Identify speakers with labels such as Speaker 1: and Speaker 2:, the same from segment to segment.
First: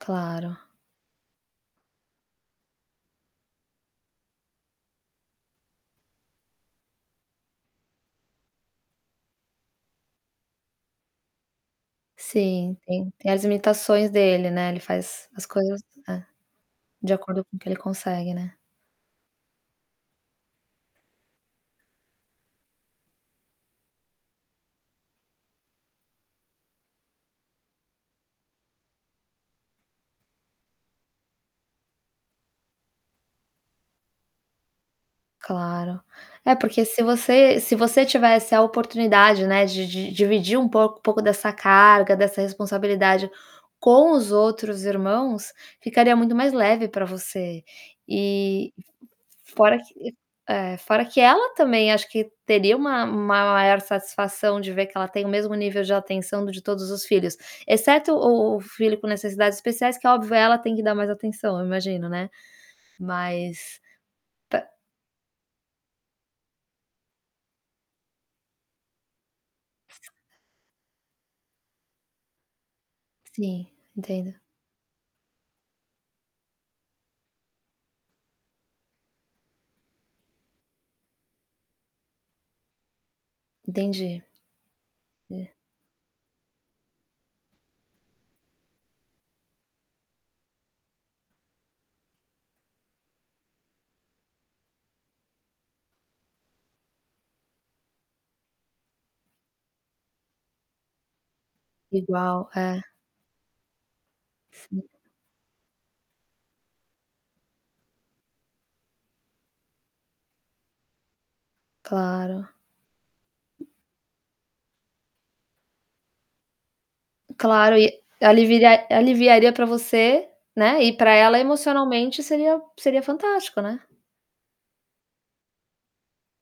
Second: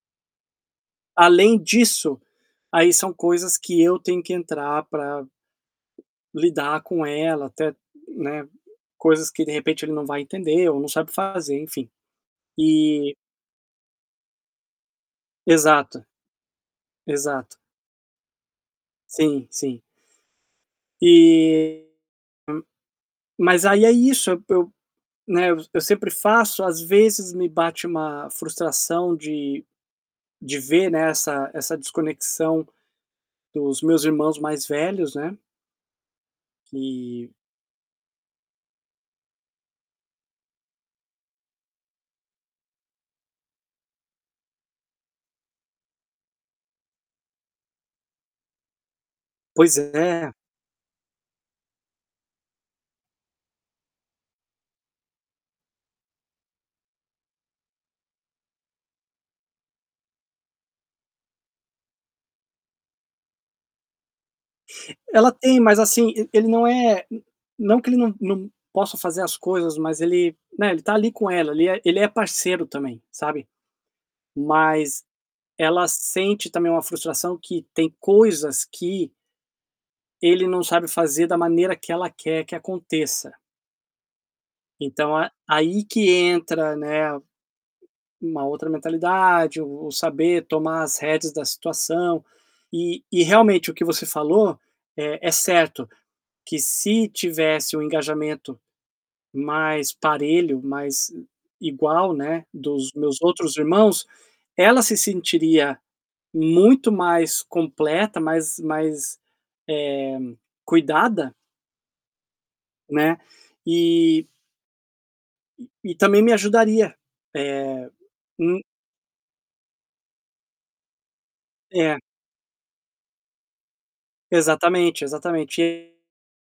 Speaker 1: Claro.
Speaker 2: Além disso, aí são coisas que eu tenho que entrar para lidar com ela, até, né, coisas que de repente ele não vai entender ou não sabe fazer, enfim.
Speaker 1: Sim, tem
Speaker 2: E
Speaker 1: tem as imitações dele, né. Ele faz as coisas
Speaker 2: Exato.
Speaker 1: é, de acordo com
Speaker 2: Exato.
Speaker 1: o que ele consegue, né.
Speaker 2: Sim, sim. Eh, hum, mas aí é isso, eu, né, eu sempre faço, às vezes me bate uma frustração de de ver, né, essa essa desconexão dos meus irmãos mais velhos, né.
Speaker 1: Claro. É, porque se
Speaker 2: E
Speaker 1: você se você tivesse a oportunidade, né, de de dividir um pouco pouco dessa carga, dessa responsabilidade com os outros irmãos, ficaria muito mais leve para você. E f f
Speaker 2: Pois
Speaker 1: fora que
Speaker 2: é.
Speaker 1: eh, é, fora que ela também acho que teria uma uma maior satisfação de ver que ela tem o mesmo nível de atenção do de todos os filhos, exceto o o filho com necessidades especiais, que óbvio, ela tem que dar mais atenção, eu imagino, né. Mas, tá
Speaker 2: Ela tem, mas assim, e ele não é não que ele num num possa fazer as coisas, mas ele, né, ele tá ali com ela, ele é ele é parceiro também, sabe.
Speaker 1: Sim, entendo.
Speaker 2: Mas ela sente também uma frustração que tem coisas que Ele não sabe fazer da maneira que ela quer que aconteça.
Speaker 1: Entendi.
Speaker 2: Então a
Speaker 1: É.
Speaker 2: aí que entra, né, uma outra mentalidade, o saber tomar as rédeas da situação. E e realmente o que você falou, é é certo, que se tivesse um engajamento mais parelho, mais, eh, igual, né,
Speaker 1: Igual, é.
Speaker 2: dos meus outros irmãos,
Speaker 1: Sim.
Speaker 2: ela se sentiria muito mais completa, mais mais, eh, cuidada
Speaker 1: Claro.
Speaker 2: Né. E Eh. E também me ajudaria.
Speaker 1: Claro,
Speaker 2: Eh,
Speaker 1: e
Speaker 2: hum?
Speaker 1: alivi aliviaria para você, né, e para ela
Speaker 2: É.
Speaker 1: emocionalmente seria seria fantástico, né.
Speaker 2: Exatamente, exatamente. E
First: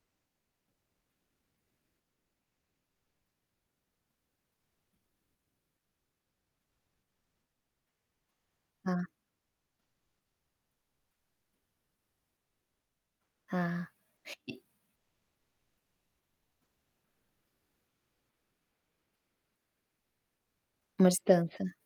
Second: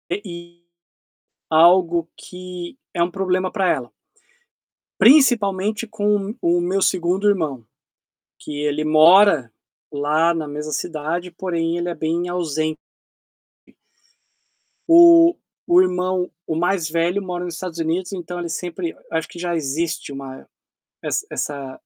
Speaker 2: eh, e algo que é um problema para ela. Principalmente com o meu segundo irmão, que ele
Speaker 1: Ah.
Speaker 2: mora lá na mesma cidade, porém ele é bem ausen
Speaker 1: Ah, e
Speaker 2: o o irmão o mais velho mora nos Estados Unidos, então ele sempre acho que já existe uma,
Speaker 1: Uma
Speaker 2: ess
Speaker 1: distância.
Speaker 2: essa